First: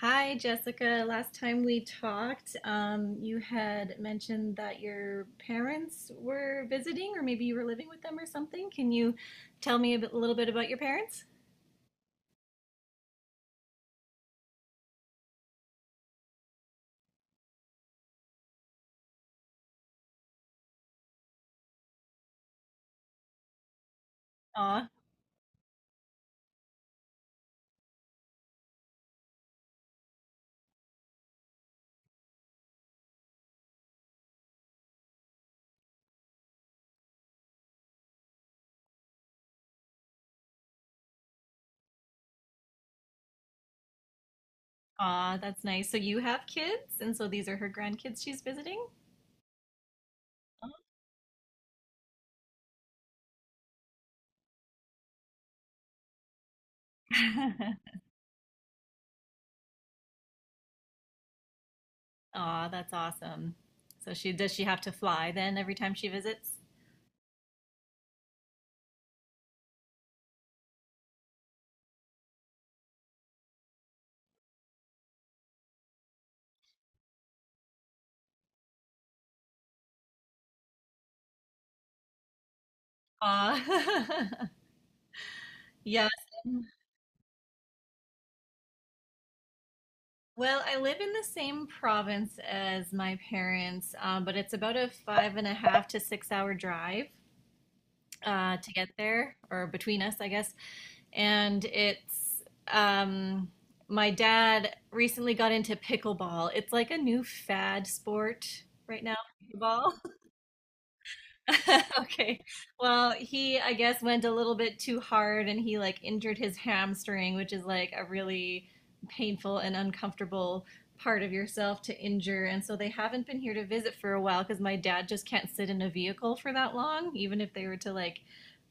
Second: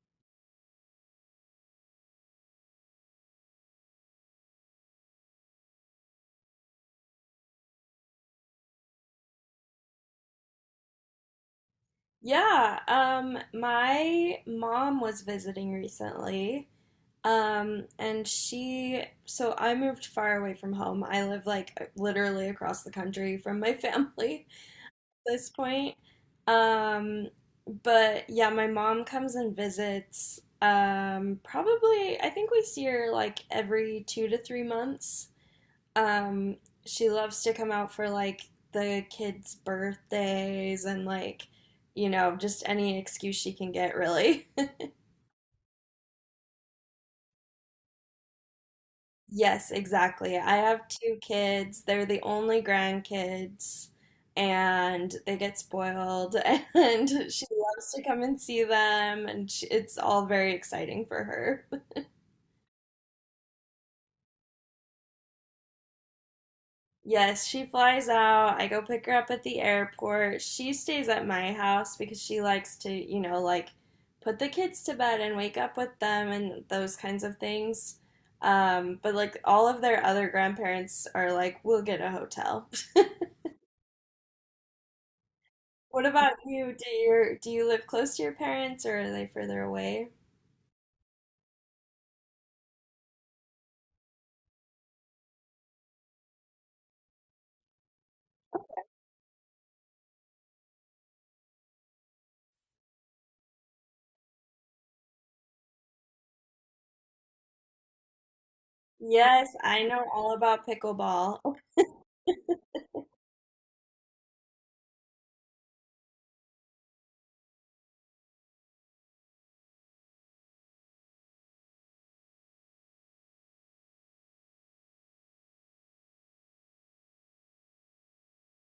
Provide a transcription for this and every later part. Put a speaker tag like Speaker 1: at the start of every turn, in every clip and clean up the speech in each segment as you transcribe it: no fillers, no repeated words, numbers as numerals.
Speaker 1: Hi, Jessica. Last time we talked, you had mentioned that your parents were visiting, or maybe you were living with them or something. Can you tell me a little bit about your parents?
Speaker 2: Yeah, my mom was visiting recently. So I moved far away from home. I live like literally across the country from my family
Speaker 1: Aw,
Speaker 2: at this point. Um, but yeah, my mom comes and visits. Probably, I think we see her like every two to three months um, she loves to come out for like the kids' birthdays and like, you know, just any excuse she can get, really.
Speaker 1: aw, that's nice. So you have kids, and so these are her grandkids she's visiting?
Speaker 2: Yes, exactly. I have two kids. They're the only grandkids, and they get spoiled. And she
Speaker 1: Aw,
Speaker 2: loves to come and see them, and she, it's all very exciting for her.
Speaker 1: aw, that's awesome. So she does she have to fly then every time she visits?
Speaker 2: Yes, she flies out. I go pick her up at the airport. She stays at my house because she likes to, you know, like put the kids to bed and wake up with them and those kinds of things. But like all of their other grandparents are like, we'll get a hotel.
Speaker 1: Aw.
Speaker 2: What
Speaker 1: Yeah.
Speaker 2: about you? Do you live close to your parents, or are they further away?
Speaker 1: Well, I live in the same province as my parents, but it's about a five and a half to 6-hour drive to get there, or between us, I guess. And it's um, my dad recently got into pickleball. It's like a new fad sport right now,
Speaker 2: Yes, I
Speaker 1: pickleball.
Speaker 2: know all about pickleball.
Speaker 1: Okay. Well, he, I guess, went a little bit too hard and he like injured his hamstring, which is like a really painful and uncomfortable part of yourself to injure. And so they haven't been here to visit for a while because my dad just can't sit in a vehicle for that long, even if they were to like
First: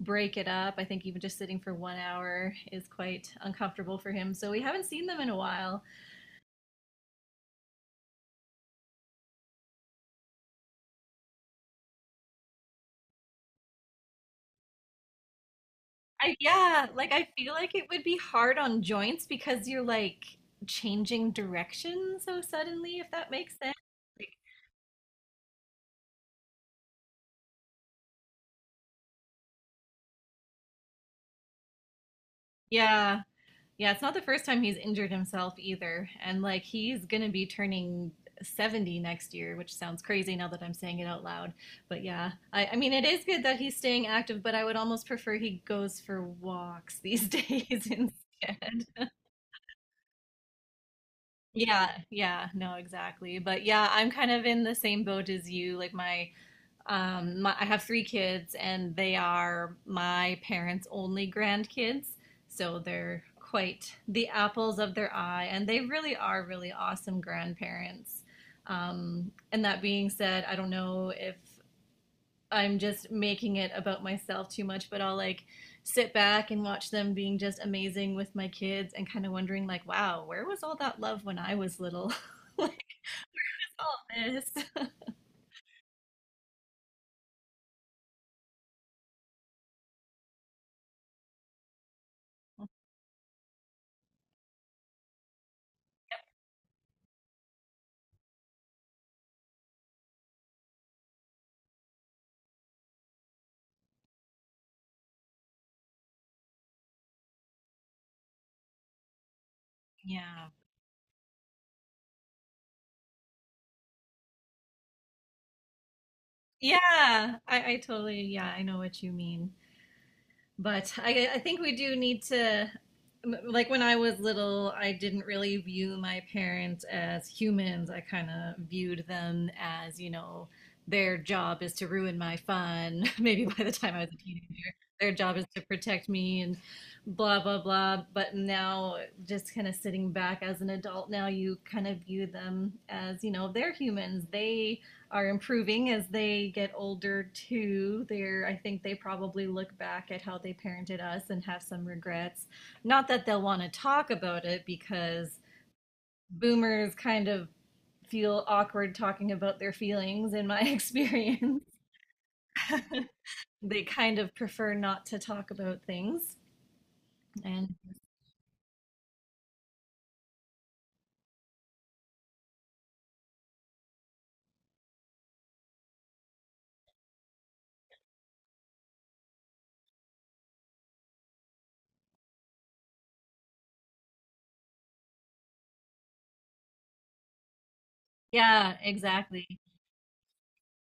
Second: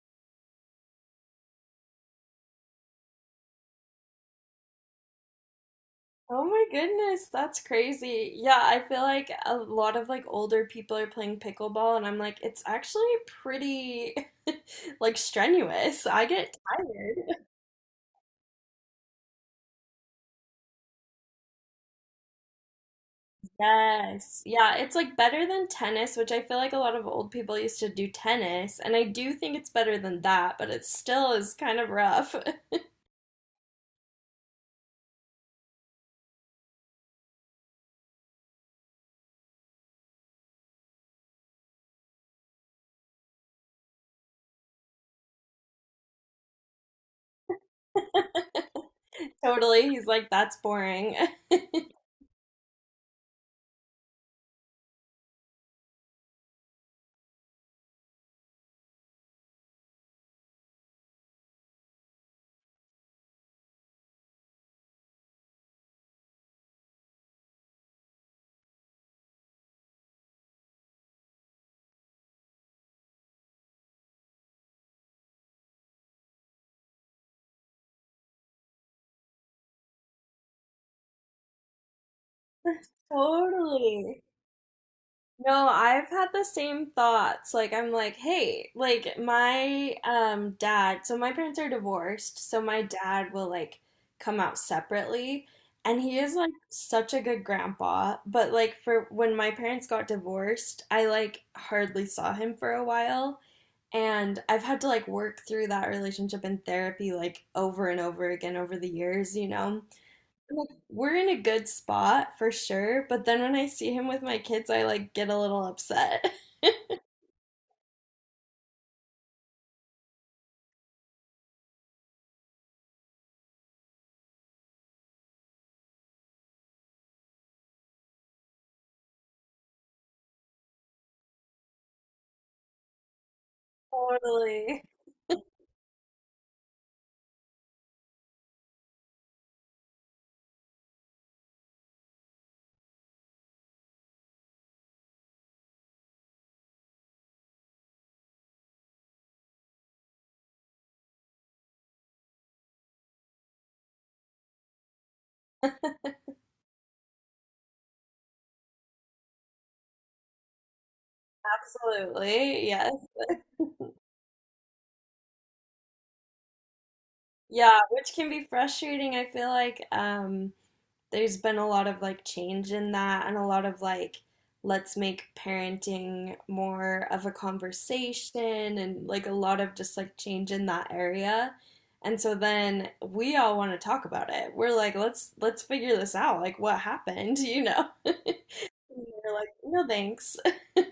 Speaker 1: break it up. I think even just sitting for one hour is quite uncomfortable for him. So we haven't seen them in a while.
Speaker 2: Oh my goodness, that's crazy. Yeah, I feel like a lot of like older people are playing pickleball, and I'm like it's actually pretty like strenuous. I get
Speaker 1: Yeah, like I
Speaker 2: tired.
Speaker 1: feel like it would be hard on joints because you're like changing direction so suddenly, if that makes sense. Like,
Speaker 2: Yes. Yeah, it's like better than tennis, which I feel like a lot of old people used to do tennis, and I do think it's better than that, but it still is kind of rough.
Speaker 1: yeah, yeah, it's not the first time he's injured himself either. And like he's gonna be turning 70 next year, which sounds crazy now that I'm saying it out loud. But yeah, I mean, it is good that he's staying active, but I would almost prefer he goes for walks these days instead.
Speaker 2: Totally. He's like that's boring.
Speaker 1: Yeah, yeah, no, exactly. But yeah, I'm kind of in the same boat as you. I have 3 kids, and they are my parents' only grandkids. So they're quite the apples of their eye, and they really are really awesome grandparents. And that being said, I don't know if I'm just making it about myself too much, but I'll like sit back and watch them being just amazing with my kids and kind of wondering, like, wow, where was all that love when I was little? Like all
Speaker 2: Totally.
Speaker 1: this?
Speaker 2: No, I've had the same thoughts. Like I'm like, hey, like my dad, so my parents are divorced, so my dad will like come out separately, and he is like such a good grandpa, but like for when my parents got divorced, I like hardly saw him for a while, and I've had to like work through that relationship in therapy like over and over again over the years, you know.
Speaker 1: Yeah.
Speaker 2: Like, we're in a good spot for sure, but then when I see him with my kids, I like get a little upset.
Speaker 1: Yeah, I totally, yeah, I know what you mean. But I think we do need to, like when I was little, I didn't really view my parents as humans. I kind of viewed them as their job is to ruin my fun. Maybe by the time I was a teenager,
Speaker 2: Totally.
Speaker 1: their job is to protect me and blah, blah, blah. But now, just kind of sitting back as an adult, now you kind of view them as they're humans. They are improving as they get older too. They're I think they probably look back at how they parented us and have some regrets. Not that they'll want to talk about it because boomers kind of feel awkward talking about their feelings in my experience.
Speaker 2: Absolutely. Yes.
Speaker 1: They kind of prefer not to talk about things. And
Speaker 2: Yeah, which can be frustrating. I feel like there's been a lot of like change in that and a lot of like let's make parenting more of a conversation and like a lot of just like change in that area. And so then we all want to talk about it. We're like, let's figure this out. Like what happened, you know?
Speaker 1: yeah,
Speaker 2: And you're like,
Speaker 1: exactly.
Speaker 2: no thanks.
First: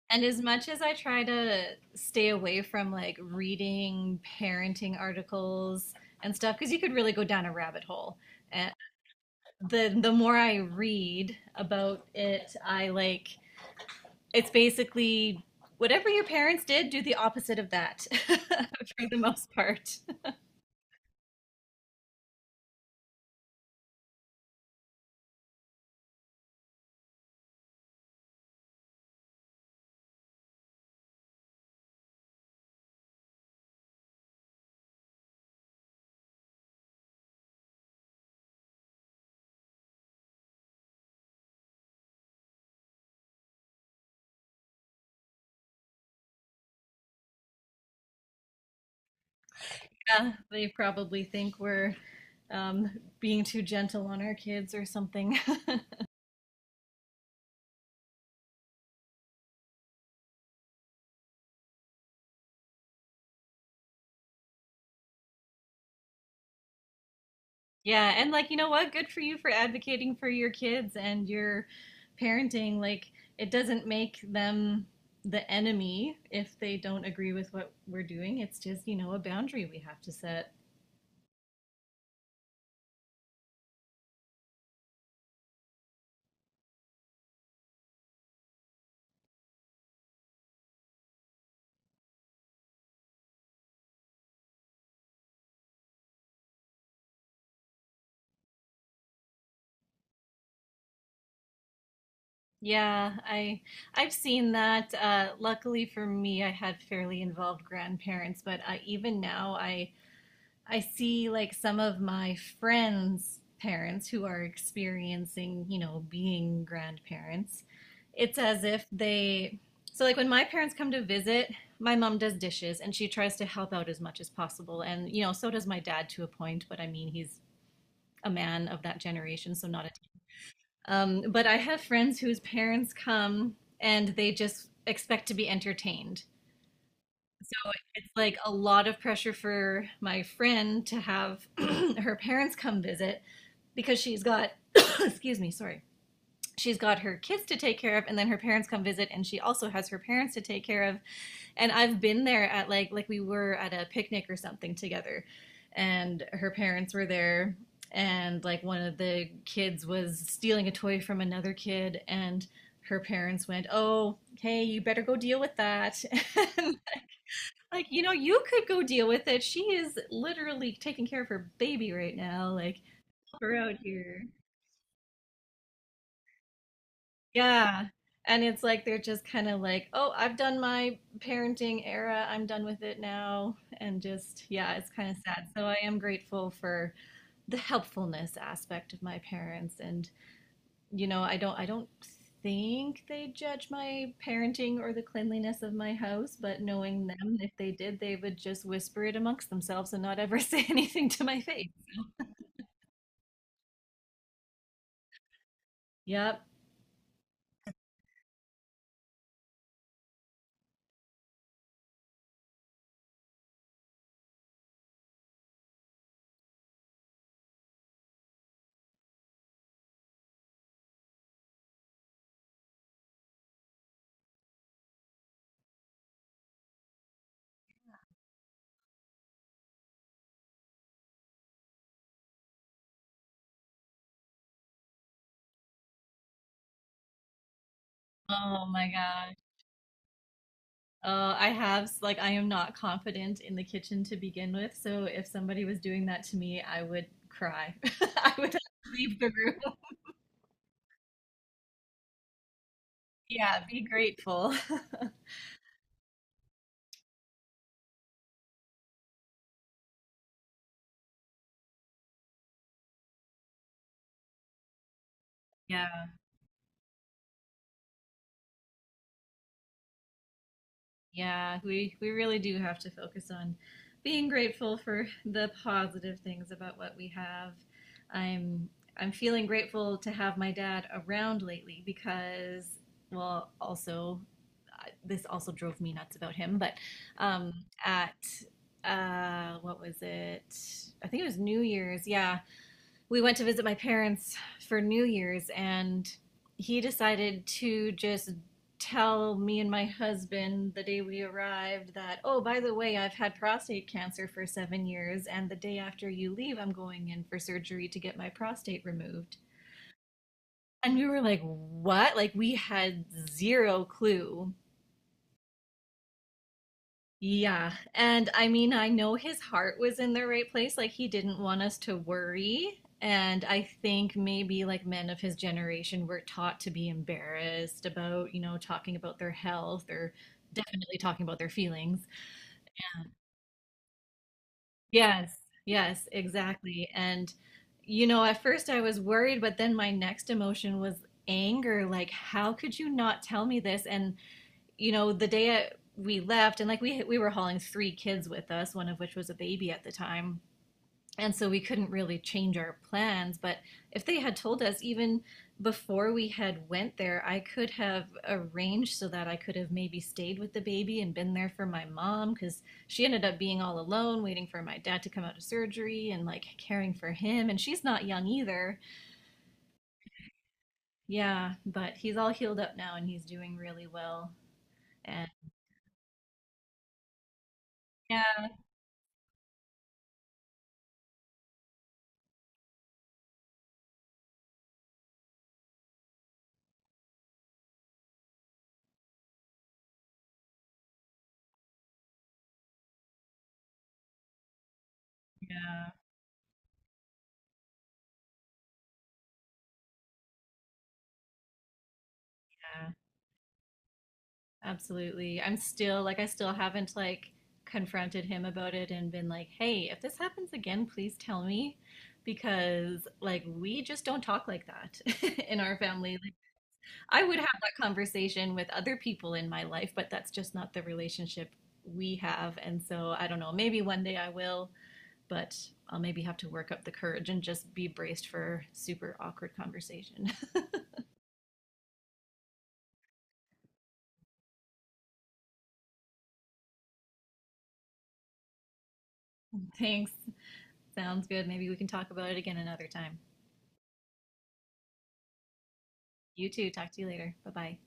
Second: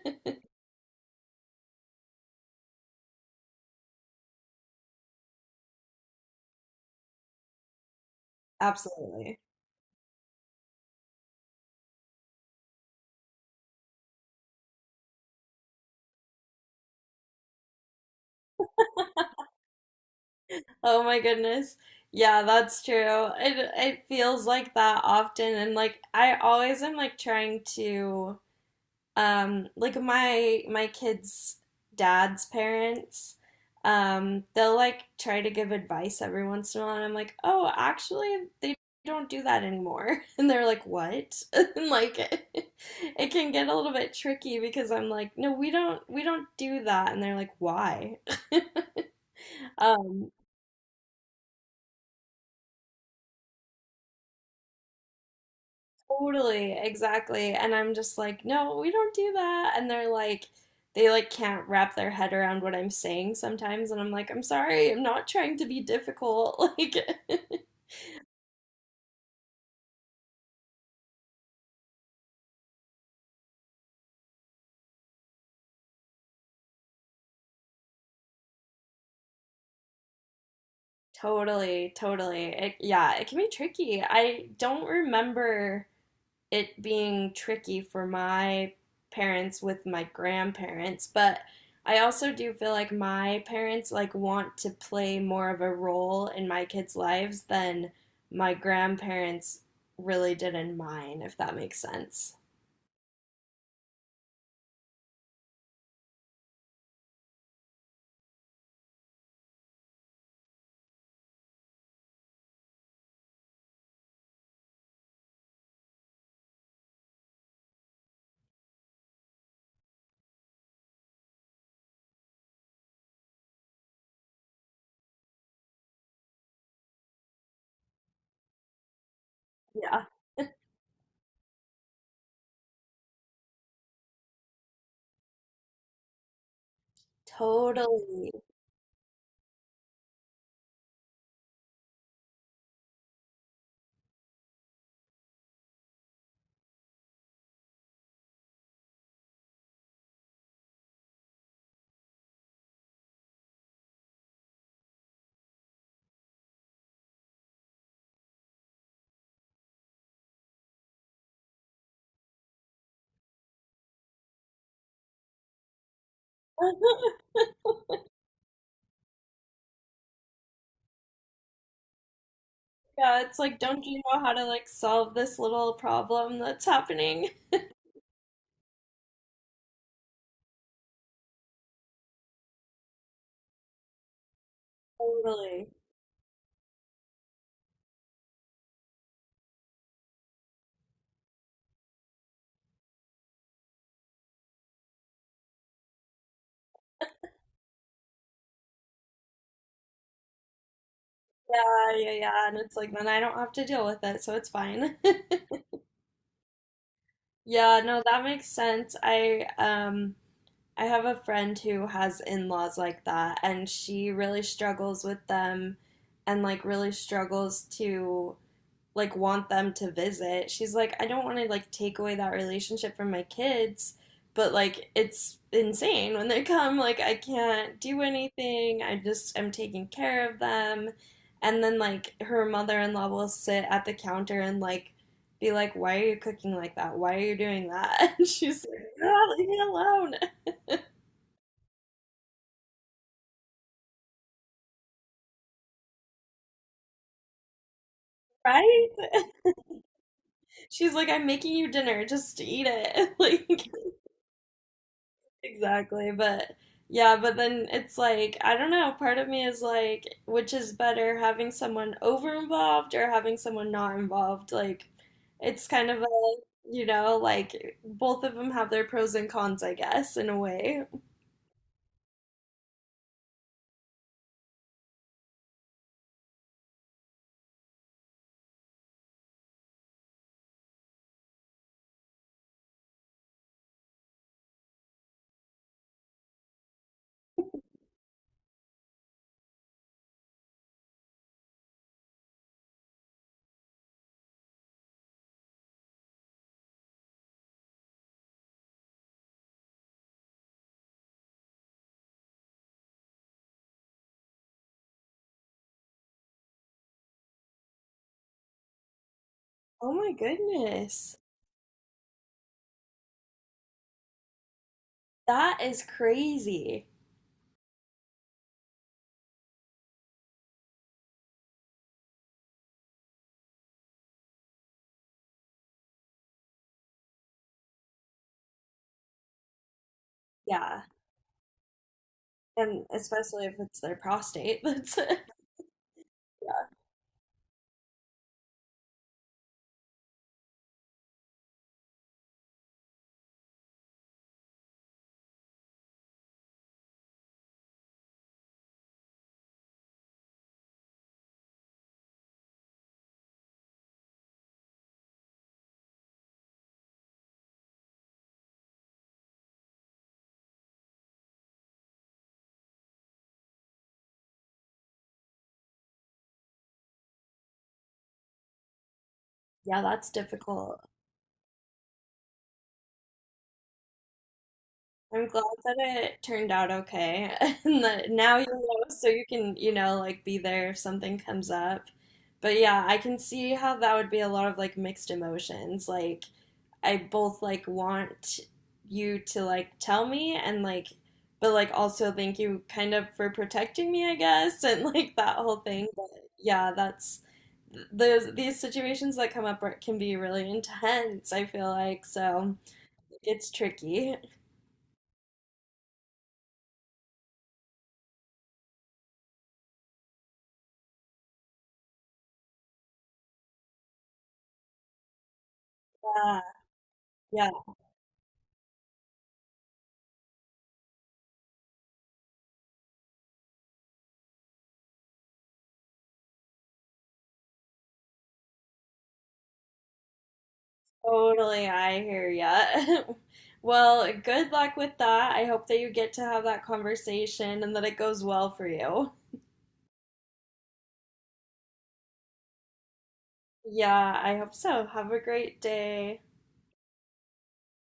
Speaker 1: And as much as I try to stay away from like reading parenting articles and stuff, because you could really go down a rabbit hole. And
Speaker 2: Absolutely.
Speaker 1: the more I read about it, I like it's basically whatever your parents did, do the opposite of that for the most part.
Speaker 2: Oh my goodness. Yeah, that's true. It feels like that often, and like I always am like trying to like my kids' dad's parents, they'll like try to give advice every once in a while, and I'm like, oh, actually, they don't do that anymore. And they're like, what? And like, it can get a little bit tricky because I'm like, no, we don't do that, and they're like, why? Um,
Speaker 1: Yeah, they probably think we're um, being too gentle on our kids or something.
Speaker 2: Totally, exactly. And I'm just like, no, we don't do that. And they're like, they like can't wrap their head around what I'm saying sometimes. And I'm like, I'm sorry, I'm not trying to be difficult. Like,
Speaker 1: Yeah, and like you know what? Good for you for advocating for your kids and your parenting. Like it doesn't make them the enemy if they don't agree with what we're doing. It's just a boundary we have to set.
Speaker 2: totally, totally. It, yeah, it can be tricky. I don't remember it being tricky for my parents with my grandparents, but I also do feel like my parents like want to play more of a role in my kids' lives than my grandparents really did in mine, if that makes sense.
Speaker 1: Yeah, I've seen that. Luckily for me, I had fairly involved grandparents, but even now I see like some of my friends' parents who are experiencing being grandparents. It's as if they, So like when my parents come to visit, my mom does dishes and she tries to help out as much as possible. And so does my dad to a point, but I mean, he's a man of that generation, so not
Speaker 2: Yeah,
Speaker 1: a, but I have friends whose parents come and they just expect to be entertained. So it's
Speaker 2: totally.
Speaker 1: like a lot of pressure for my friend to have her parents come visit because she's got, excuse me, sorry. She's got her kids to take care of, and then her parents come visit, and she also has her parents to take care of. And I've been there at like we were at a picnic or something together, and her parents were there, and like one of the kids was stealing a toy from another kid, and her parents went, "Oh, hey, you better go deal with that." And like, you could go deal with it. She is literally taking care of her baby right now. Like,
Speaker 2: Yeah, it's
Speaker 1: help her
Speaker 2: like,
Speaker 1: out
Speaker 2: don't you know
Speaker 1: here.
Speaker 2: how to like solve this little problem that's happening?
Speaker 1: Yeah. And it's like they're just kind of like, oh, I've done my parenting era. I'm done with it now. And just, yeah, it's kind of sad. So
Speaker 2: Totally.
Speaker 1: I am grateful for the helpfulness aspect of my parents and I don't think they judge my parenting or the cleanliness of my house, but knowing them, if they did, they would just whisper it amongst themselves and not ever say anything to my face.
Speaker 2: Yeah, yeah, yeah. And it's like then I don't have to deal with it, so it's fine.
Speaker 1: Yep.
Speaker 2: Yeah, no, that makes sense. I have a friend who has in-laws like that, and she really struggles with them and like really struggles to like want them to visit. She's like, I don't want to like take away that relationship from my kids, but like it's insane when they come. Like I can't do anything. I just am taking care of them. And then like her mother-in-law will sit at the counter and like be like, why are you cooking like that? Why are you doing that? And
Speaker 1: Oh
Speaker 2: she's like,
Speaker 1: my
Speaker 2: "Ah,
Speaker 1: gosh.
Speaker 2: leave me alone,
Speaker 1: Like, I am not confident in the kitchen to begin with, so if somebody was doing that to me, I would cry. I would
Speaker 2: right?
Speaker 1: leave the room.
Speaker 2: She's like, I'm making you dinner, just eat it.
Speaker 1: Yeah,
Speaker 2: Like
Speaker 1: be grateful.
Speaker 2: exactly. But yeah, but then it's like, I don't know, part of me is like, which is better, having someone over involved or having someone not involved? Like, it's
Speaker 1: Yeah.
Speaker 2: kind of a, you know, like both of them have their pros and cons, I guess, in a way.
Speaker 1: Yeah, we really do have to focus on being grateful for the positive things about what we have. I'm I'm feeling grateful to have my dad around lately because well, also this also drove me nuts about him, but um at what was it? I think it was New Year's. Yeah, we went to visit my parents for New Year's, and he decided to just tell me and my husband the day we arrived that, oh, by the way, I've had prostate cancer for 7 years, and the day after you leave, I'm going in for surgery to get my prostate removed.
Speaker 2: Oh my
Speaker 1: And we
Speaker 2: goodness.
Speaker 1: were like, what? Like, we had zero clue
Speaker 2: That is crazy.
Speaker 1: Yeah. And I mean, I know his heart was in the right place. Like, he didn't want us to worry. And I think maybe like men of his generation were taught to be embarrassed about talking about their health or
Speaker 2: Yeah.
Speaker 1: definitely talking about their feelings.
Speaker 2: And especially if it's their prostate. That's, yeah,
Speaker 1: Yes. Yes, exactly. And at first I was worried, but then my next emotion was anger. Like, how could you not tell me this? And the day we left, and like we were hauling 3 kids with us, one of which was a baby at the time, and so we couldn't really change our plans. But if they had told us even before we had went there, I could have arranged so that I could have maybe stayed with the baby and been there for my mom because she ended up being all alone, waiting for my dad to come out of surgery and like caring for him. And she's not young either.
Speaker 2: yeah, that's difficult.
Speaker 1: Yeah, but he's all healed up now and he's doing really well.
Speaker 2: I'm
Speaker 1: And
Speaker 2: glad that it turned out okay. And that now
Speaker 1: yeah,
Speaker 2: you know, so you can, you know, like be there if something comes up. But yeah, I can see how that would be a lot of like mixed emotions. Like, I both like want you to like tell me and like, but like also thank you kind of for protecting me, I guess, and like that whole thing.
Speaker 1: yeah,
Speaker 2: But yeah, that's those these situations that come up are, can be really intense, I feel like. So
Speaker 1: yeah.
Speaker 2: it's tricky.
Speaker 1: Absolutely. I still haven't like confronted him about it and been like, "Hey, if this happens again, please tell me." Because like we just don't talk like that in our family. Like,
Speaker 2: Yeah,
Speaker 1: I would have
Speaker 2: yeah,
Speaker 1: that conversation with other people in my life, but that's just not the relationship we have. And so I don't know, maybe one day I will, but I'll maybe have to work up the courage and just be braced for super awkward conversation.
Speaker 2: totally, I hear ya. Well, good luck with that. I hope that you get to have that conversation and that it goes well for you.
Speaker 1: Thanks. Sounds good. Maybe we can talk about it again another time.
Speaker 2: Yeah, I hope so. Have a great day.
Speaker 1: You too. Talk to you later. Bye bye.